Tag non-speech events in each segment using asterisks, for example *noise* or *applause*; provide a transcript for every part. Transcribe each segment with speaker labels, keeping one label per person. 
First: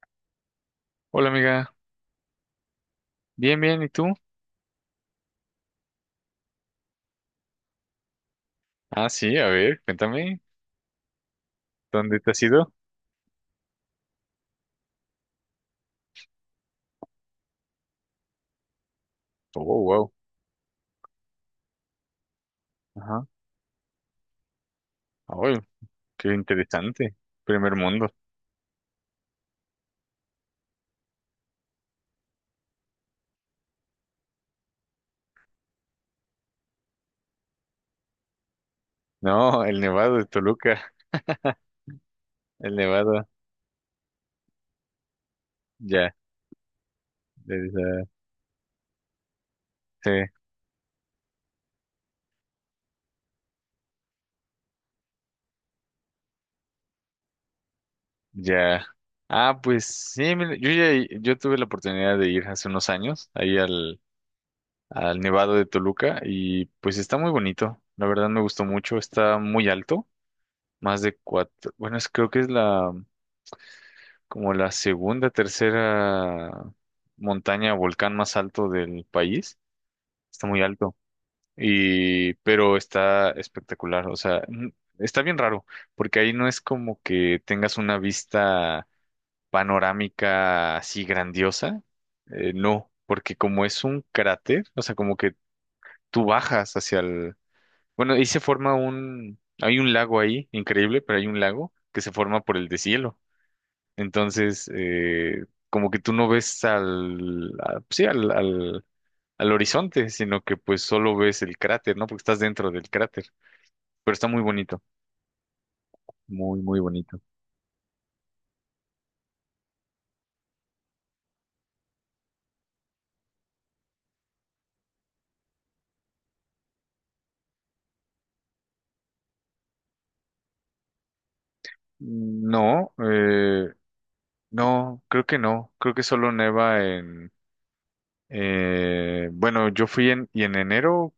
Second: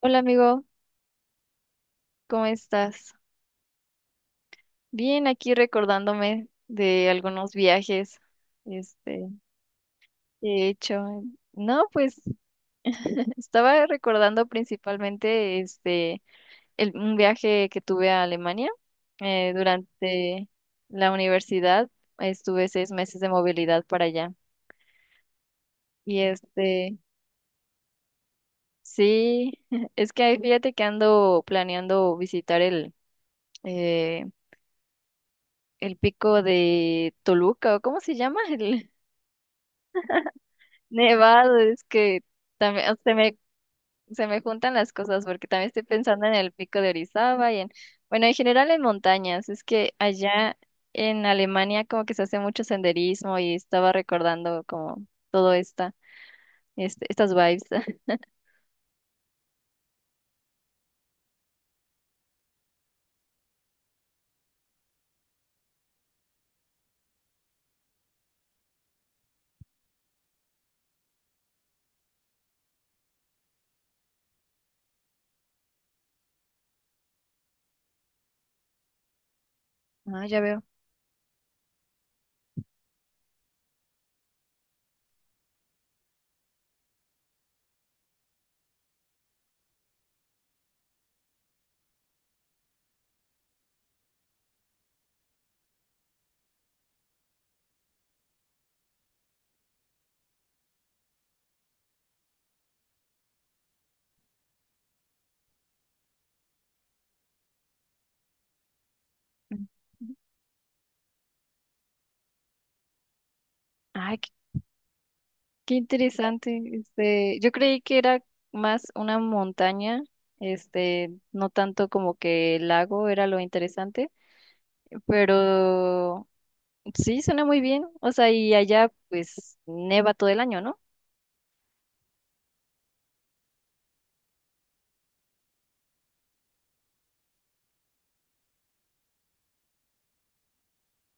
Speaker 1: Hola amigo,
Speaker 2: Hola amiga,
Speaker 1: ¿cómo estás?
Speaker 2: bien, bien, ¿y tú?
Speaker 1: Bien, aquí recordándome de algunos viajes
Speaker 2: Ah,
Speaker 1: este,
Speaker 2: sí, a ver, cuéntame,
Speaker 1: que he hecho. No,
Speaker 2: ¿dónde
Speaker 1: pues
Speaker 2: te has ido?
Speaker 1: *laughs* estaba recordando principalmente un viaje que tuve a Alemania
Speaker 2: Oh, wow,
Speaker 1: durante la universidad. Estuve 6 meses
Speaker 2: ajá,
Speaker 1: de movilidad para allá.
Speaker 2: oh,
Speaker 1: Y
Speaker 2: qué interesante, primer mundo.
Speaker 1: sí, *laughs* es que ahí fíjate que ando planeando visitar eh, el pico de Toluca, ¿o cómo se llama? *laughs* El
Speaker 2: No, el Nevado de Toluca,
Speaker 1: Nevado, es que
Speaker 2: el
Speaker 1: también
Speaker 2: Nevado,
Speaker 1: se me juntan las cosas porque también estoy
Speaker 2: ya,
Speaker 1: pensando en el pico de Orizaba
Speaker 2: de esa-
Speaker 1: bueno, en general en montañas. Es que
Speaker 2: sí,
Speaker 1: allá en Alemania como que se hace mucho senderismo y estaba recordando como todo esta, estas vibes. *laughs*
Speaker 2: ya. Ah, pues sí, mira, yo tuve la oportunidad de ir hace unos años ahí al, al Nevado de Toluca y pues está muy bonito, la verdad me gustó mucho, está muy alto, más de cuatro, bueno, creo que es la como la segunda, tercera montaña, volcán más alto del país.
Speaker 1: Ah, ya
Speaker 2: Está muy
Speaker 1: veo.
Speaker 2: alto. Y, pero está espectacular. O sea, está bien raro, porque ahí no es como que tengas una vista panorámica así grandiosa. No, porque como es un cráter, o sea, como que tú bajas hacia el... Bueno, ahí se forma un... Hay un lago ahí, increíble, pero hay un lago que se forma por el deshielo. Entonces, como que tú no ves pues sí, al horizonte, sino que pues solo ves el cráter, ¿no? Porque estás dentro del cráter. Pero
Speaker 1: Ay,
Speaker 2: está muy bonito,
Speaker 1: qué interesante.
Speaker 2: muy, muy bonito.
Speaker 1: Yo creí que era más una montaña, no tanto como que el lago era lo interesante, pero sí, suena muy bien. O sea, y allá pues neva todo el año, ¿no?
Speaker 2: No, no, creo que no. Creo que solo neva en... bueno, yo fui en, y en enero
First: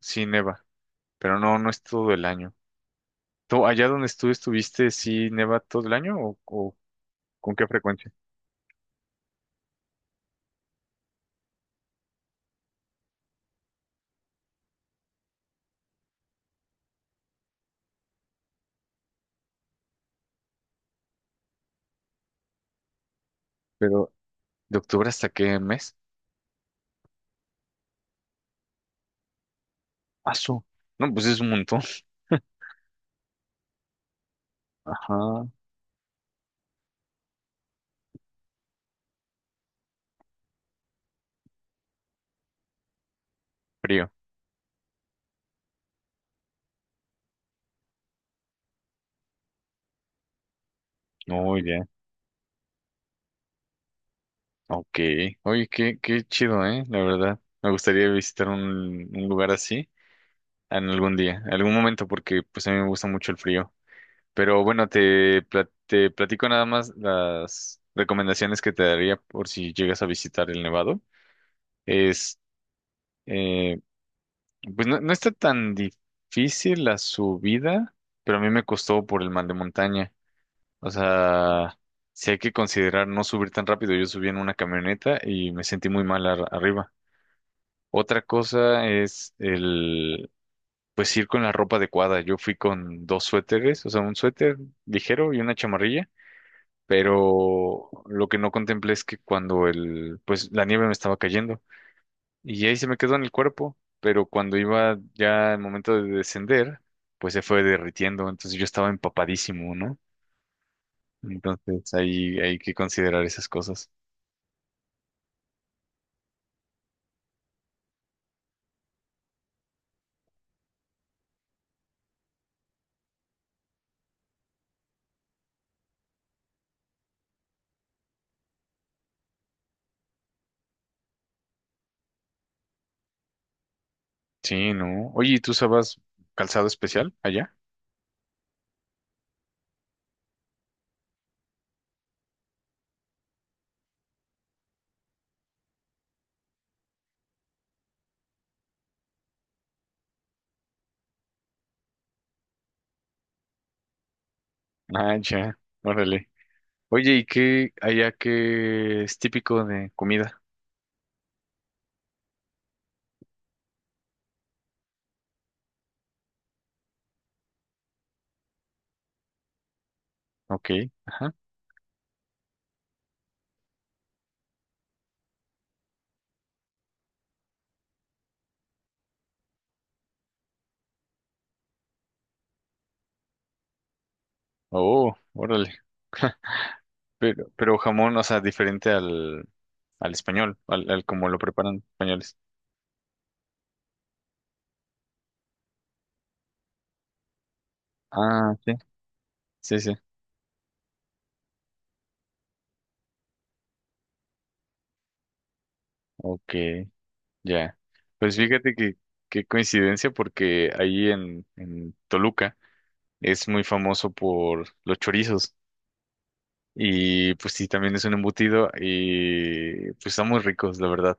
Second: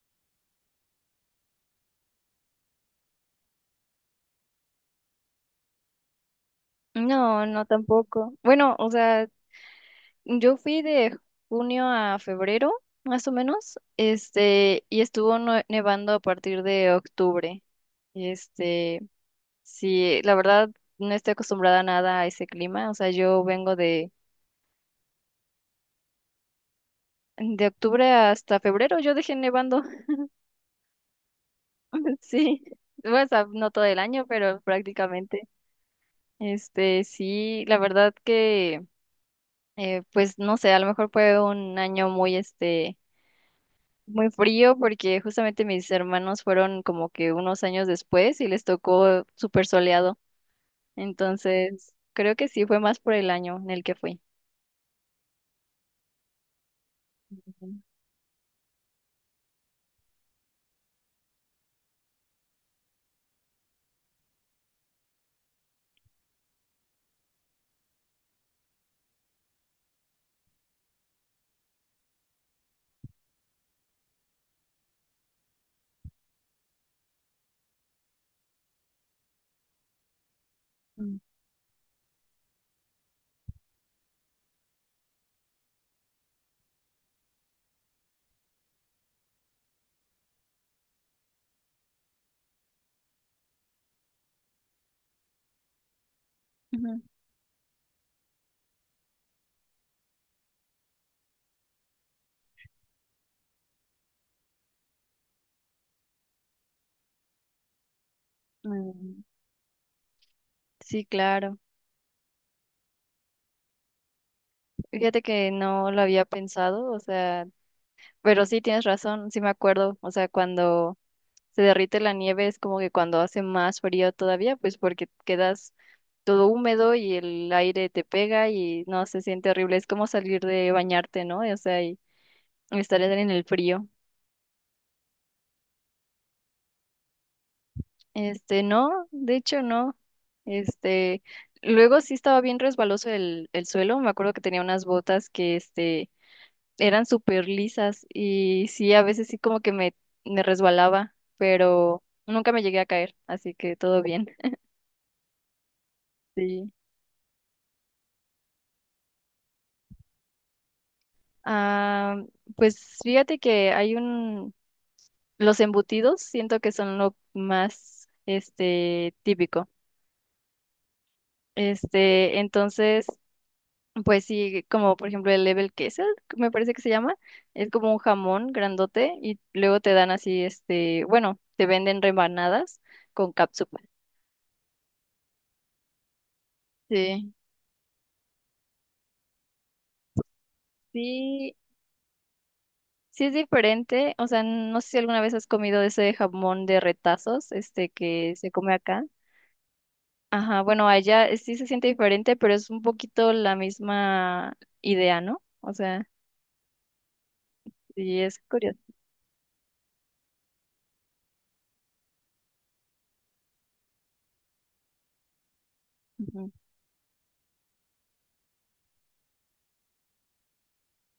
Speaker 2: sí neva, pero no, no es todo el año. ¿Tú, allá donde tú estuviste, sí neva todo el año o
Speaker 1: No,
Speaker 2: con
Speaker 1: no
Speaker 2: qué frecuencia?
Speaker 1: tampoco. Bueno, o sea, yo fui de junio a febrero, más o menos, y estuvo nevando a partir de octubre. Este, sí, la verdad no estoy acostumbrada a nada a ese clima. O sea, yo vengo
Speaker 2: Pero, ¿de octubre hasta qué mes?
Speaker 1: de octubre hasta febrero, yo dejé nevando.
Speaker 2: Paso. No, pues es un montón.
Speaker 1: *laughs* Sí, bueno, o sea, no todo el año, pero
Speaker 2: Ajá.
Speaker 1: prácticamente. Sí, la verdad que pues no sé, a lo mejor fue un año muy,
Speaker 2: Frío.
Speaker 1: muy frío porque justamente mis hermanos fueron como que unos años después y les tocó súper soleado.
Speaker 2: Oh, ya.
Speaker 1: Entonces, creo que sí fue más por el año en el que fui.
Speaker 2: Ok. Oye, qué, qué chido, ¿eh? La verdad. Me
Speaker 1: Ujú.
Speaker 2: gustaría visitar un lugar así en algún día, en algún momento, porque pues a mí me gusta mucho el frío. Pero bueno, te platico nada más las recomendaciones que te daría por si llegas a visitar el Nevado. Es, eh, pues no, no está tan difícil la subida, pero a mí me costó por el mal de montaña. O
Speaker 1: Mm.
Speaker 2: sea, sí hay que considerar no subir tan rápido. Yo subí en una camioneta y me sentí muy mal arriba. Otra cosa es el, pues ir con la ropa adecuada. Yo fui con dos suéteres, o sea, un suéter ligero y una chamarrilla,
Speaker 1: Ujú.
Speaker 2: pero lo que no contemplé es que cuando el, pues la nieve me estaba cayendo y ahí se me quedó en el cuerpo, pero cuando iba ya el momento de descender, pues se fue derritiendo, entonces yo estaba
Speaker 1: Mm,
Speaker 2: empapadísimo, ¿no?
Speaker 1: sí, claro.
Speaker 2: Entonces ahí hay que considerar esas cosas.
Speaker 1: Fíjate que no lo había pensado, o sea, pero sí tienes razón, sí me acuerdo, o sea, cuando se derrite la nieve, es como que cuando hace más frío todavía, pues porque quedas todo húmedo y el aire te pega y no, se siente horrible. Es como salir de bañarte, ¿no? O sea, y estar en el frío.
Speaker 2: Sí, ¿no? Oye, ¿y tú usabas calzado especial allá?
Speaker 1: Este, no, de hecho no. Este, Luego sí estaba bien resbaloso el suelo. Me acuerdo que tenía unas botas que, eran súper lisas y sí, a veces sí como que me resbalaba, pero nunca me llegué a caer, así que todo bien. *laughs*
Speaker 2: Ah, ya, órale.
Speaker 1: Sí.
Speaker 2: Oye, ¿y qué allá qué es típico de comida?
Speaker 1: Ah, pues fíjate que hay un, los embutidos siento que son lo más, típico.
Speaker 2: Ok, ajá.
Speaker 1: Este, entonces, pues sí, como por ejemplo el level queso, me parece que se llama, es como un jamón grandote y luego te dan así, bueno, te venden rebanadas con cápsula.
Speaker 2: Oh, órale.
Speaker 1: Sí,
Speaker 2: Pero jamón, o sea, diferente al, al español, al, al como lo
Speaker 1: sí,
Speaker 2: preparan los españoles.
Speaker 1: sí es diferente, o sea, no sé si alguna vez has comido ese jamón de retazos, que se
Speaker 2: Ah, sí.
Speaker 1: come acá.
Speaker 2: Sí, sí.
Speaker 1: Ajá, bueno, allá sí se siente diferente, pero es un poquito la misma idea, ¿no? O sea,
Speaker 2: Ok, ya.
Speaker 1: sí
Speaker 2: Pues
Speaker 1: es
Speaker 2: fíjate
Speaker 1: curioso.
Speaker 2: que qué coincidencia porque ahí en Toluca es muy famoso por los chorizos.
Speaker 1: Ujú,
Speaker 2: Y pues sí, también es un embutido y pues están muy ricos, la verdad.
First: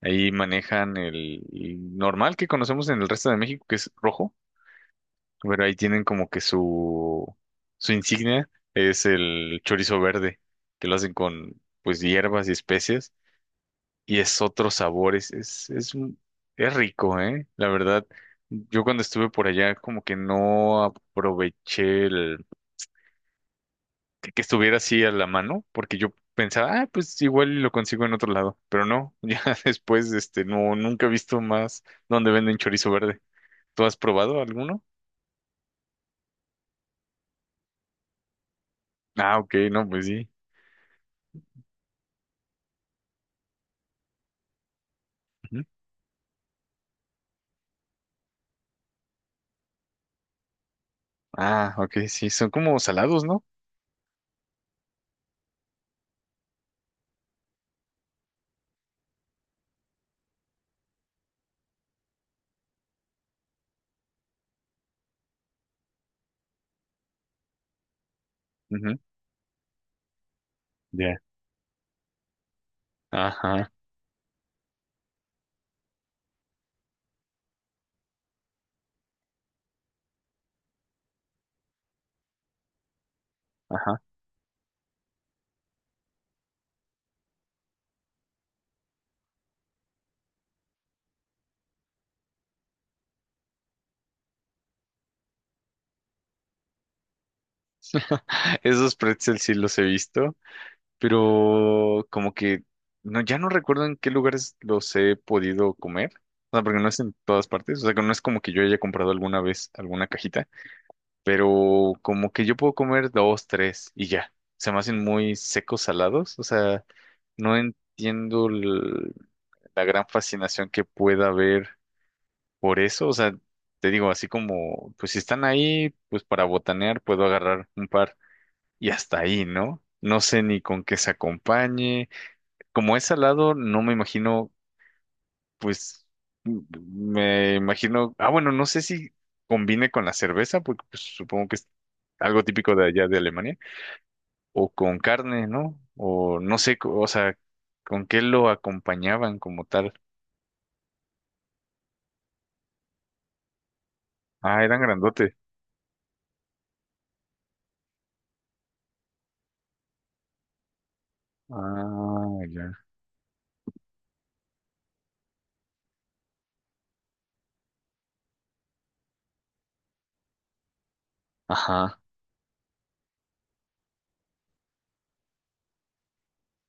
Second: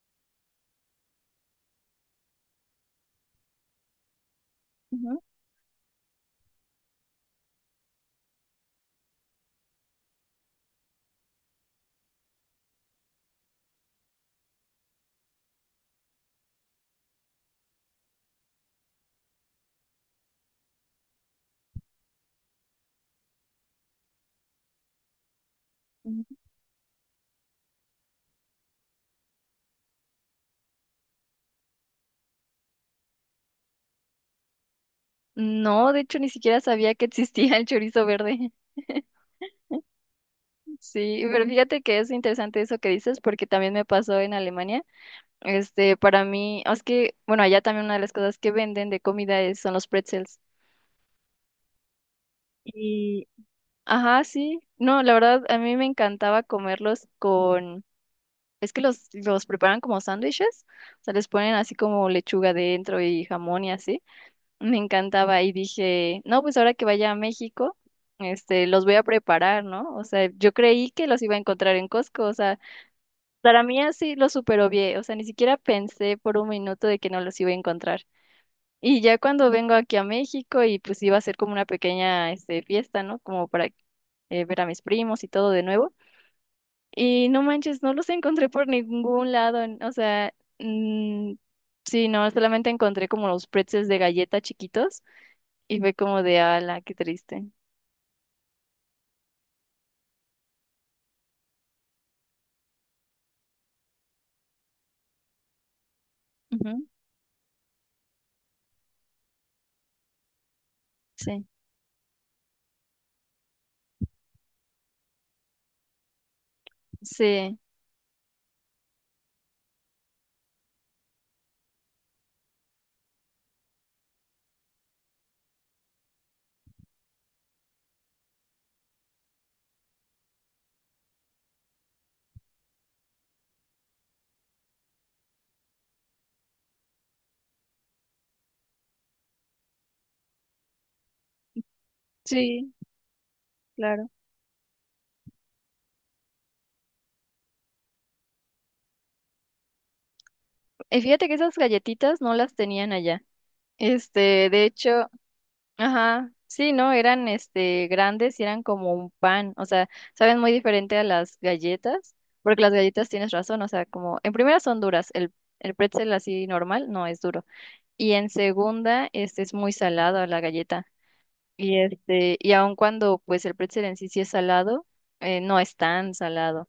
Speaker 2: Ahí manejan el normal que conocemos en el resto de México, que es rojo,
Speaker 1: ujú,
Speaker 2: pero ahí tienen como que su insignia es el chorizo verde, que lo hacen con pues hierbas y especias y es otro sabor, es, es rico, ¿eh? La verdad, yo cuando estuve por allá como que no aproveché que estuviera así a la mano, porque yo
Speaker 1: ujú.
Speaker 2: pensaba, ah, pues igual y lo consigo en otro lado, pero no, *laughs* ya después, este, no, nunca he visto más donde venden chorizo verde. ¿Tú has probado alguno?
Speaker 1: No, de hecho, ni siquiera sabía que existía el chorizo verde. *laughs*
Speaker 2: Ah, ok, no, pues sí.
Speaker 1: Sí, pero ujú, fíjate que es interesante eso que dices, porque también me pasó en Alemania.
Speaker 2: Ujú.
Speaker 1: Este, para mí, es que, bueno, allá también una de las cosas que venden de comida son los pretzels.
Speaker 2: Ah, ok, sí, son como salados,
Speaker 1: Y,
Speaker 2: ¿no?
Speaker 1: ajá, sí. No, la verdad, a mí me encantaba comerlos. Es que los preparan como sándwiches, o sea, les ponen así como lechuga dentro y jamón y así. Me encantaba y dije, no, pues ahora que vaya a México, los voy
Speaker 2: Ujú,
Speaker 1: a preparar, ¿no? O sea, yo creí que
Speaker 2: ya.
Speaker 1: los iba a encontrar en Costco, o sea, para
Speaker 2: Ajá,
Speaker 1: mí así los super obvié, o sea, ni siquiera pensé por un minuto de que no los iba a encontrar. Y ya cuando vengo aquí a México y pues iba a ser como una pequeña, fiesta, ¿no? Como para
Speaker 2: ajá.
Speaker 1: ver a mis primos y todo de nuevo. Y no manches, no los encontré por ningún lado. O sea, sí, no, solamente encontré como los pretzels de galleta chiquitos y fue como de ala, qué triste.
Speaker 2: *laughs* Esos pretzels sí los he visto, pero como que no, ya no recuerdo en qué lugares los he podido comer. O sea, porque
Speaker 1: Ujú,
Speaker 2: no es en todas partes. O sea, que no es como que yo haya comprado alguna vez alguna cajita.
Speaker 1: sí,
Speaker 2: Pero como que yo puedo comer dos, tres y ya. Se me hacen muy secos, salados, o sea, no
Speaker 1: sí,
Speaker 2: entiendo la gran fascinación que pueda haber por eso, o sea, te digo, así como, pues si están ahí, pues para botanear puedo agarrar un par y hasta ahí, ¿no? No sé ni con qué se acompañe. Como es salado, no me imagino pues me imagino, ah, bueno, no sé si combine con la cerveza, porque pues, supongo que es algo
Speaker 1: sí,
Speaker 2: típico de allá de Alemania,
Speaker 1: claro.
Speaker 2: o con carne, ¿no? O no sé, o sea, ¿con qué lo acompañaban como tal?
Speaker 1: Y fíjate que esas galletitas no las tenían allá. Este,
Speaker 2: Ah,
Speaker 1: de
Speaker 2: eran
Speaker 1: hecho,
Speaker 2: grandotes.
Speaker 1: ajá, sí, no, eran este grandes y eran como un pan. O sea, saben muy diferente a las galletas,
Speaker 2: Ah,
Speaker 1: porque
Speaker 2: ya.
Speaker 1: las galletas tienes razón. O sea, como en primera son duras, el pretzel así normal no es duro. Y en segunda, este es muy salado la galleta. Y
Speaker 2: Ajá.
Speaker 1: y aun cuando pues el pretzel en sí sí es salado, no es tan salado.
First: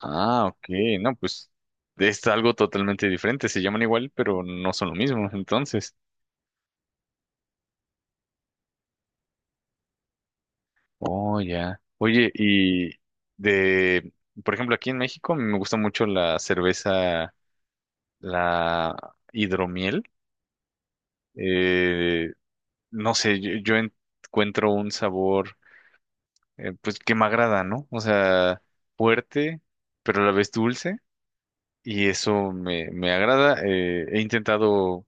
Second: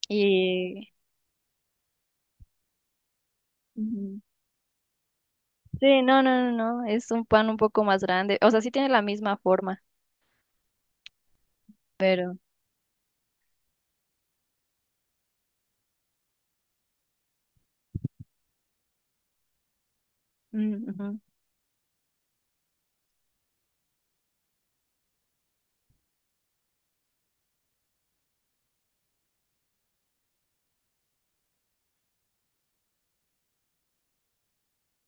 Speaker 2: Ah, ok.
Speaker 1: Y
Speaker 2: No, pues es algo totalmente diferente. Se llaman igual,
Speaker 1: ujú,
Speaker 2: pero no son lo mismo, entonces.
Speaker 1: sí, no, no, no, no, es un pan un poco más grande. O sea, sí tiene la misma forma,
Speaker 2: Oh, ya. Oye,
Speaker 1: pero
Speaker 2: y de, por ejemplo, aquí en México me gusta mucho la cerveza la hidromiel.
Speaker 1: mm, ujú.
Speaker 2: Eh, no sé, yo encuentro un sabor pues que me agrada, ¿no? O sea, fuerte, pero a la vez dulce y eso me, me agrada. Eh, he intentado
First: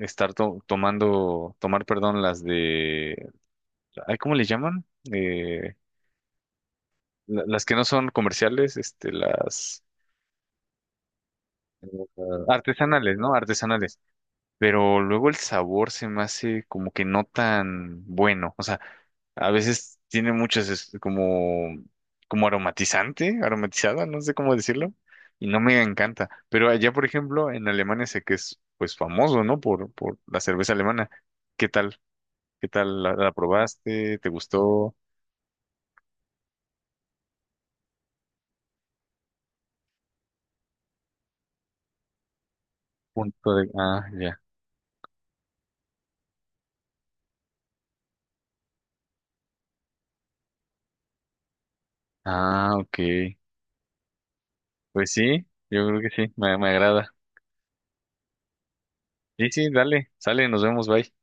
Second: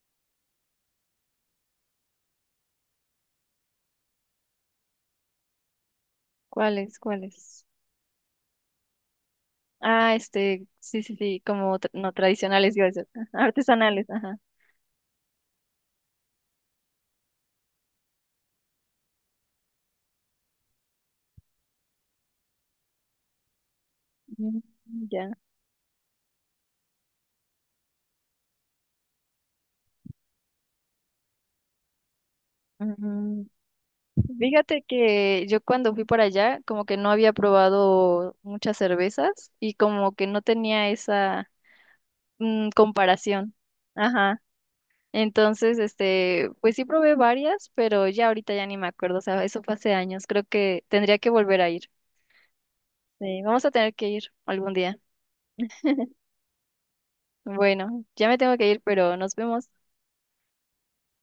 Speaker 2: estar tomando, tomar, perdón, las de, ay, ¿cómo le llaman? Eh,
Speaker 1: ¿Cuáles?
Speaker 2: la- las
Speaker 1: ¿Cuáles?
Speaker 2: que no son comerciales, este, las
Speaker 1: Ah, sí, sí, sí, como no
Speaker 2: eh,
Speaker 1: tradicionales, iba a decir.
Speaker 2: artesanales,
Speaker 1: *laughs*
Speaker 2: ¿no?
Speaker 1: Ajá,
Speaker 2: Artesanales.
Speaker 1: artesanales, ajá.
Speaker 2: Pero luego el sabor se me hace como que no tan bueno. O sea, a veces tiene muchas como, como aromatizante, aromatizada, no sé cómo
Speaker 1: Mm,
Speaker 2: decirlo,
Speaker 1: ya.
Speaker 2: y no me encanta. Pero allá, por ejemplo, en Alemania sé que es pues famoso, ¿no? Por la cerveza alemana. ¿Qué tal? ¿Qué tal? ¿La, la probaste? ¿Te
Speaker 1: Fíjate
Speaker 2: gustó?
Speaker 1: que yo cuando fui para allá, como que no había probado muchas cervezas y como que no tenía esa mm, comparación.
Speaker 2: Punto de... Ah,
Speaker 1: Ajá.
Speaker 2: ya.
Speaker 1: Entonces, pues sí probé varias, pero ya ahorita ya ni me acuerdo. O sea, eso fue hace años. Creo que tendría que volver a ir.
Speaker 2: Ah, ok.
Speaker 1: Sí, vamos a tener que ir algún día.
Speaker 2: Pues sí, yo creo que sí, me agrada.
Speaker 1: Bueno, ya me tengo que ir, pero nos
Speaker 2: Sí,
Speaker 1: vemos.
Speaker 2: sí, dale, sale, nos vemos, bye.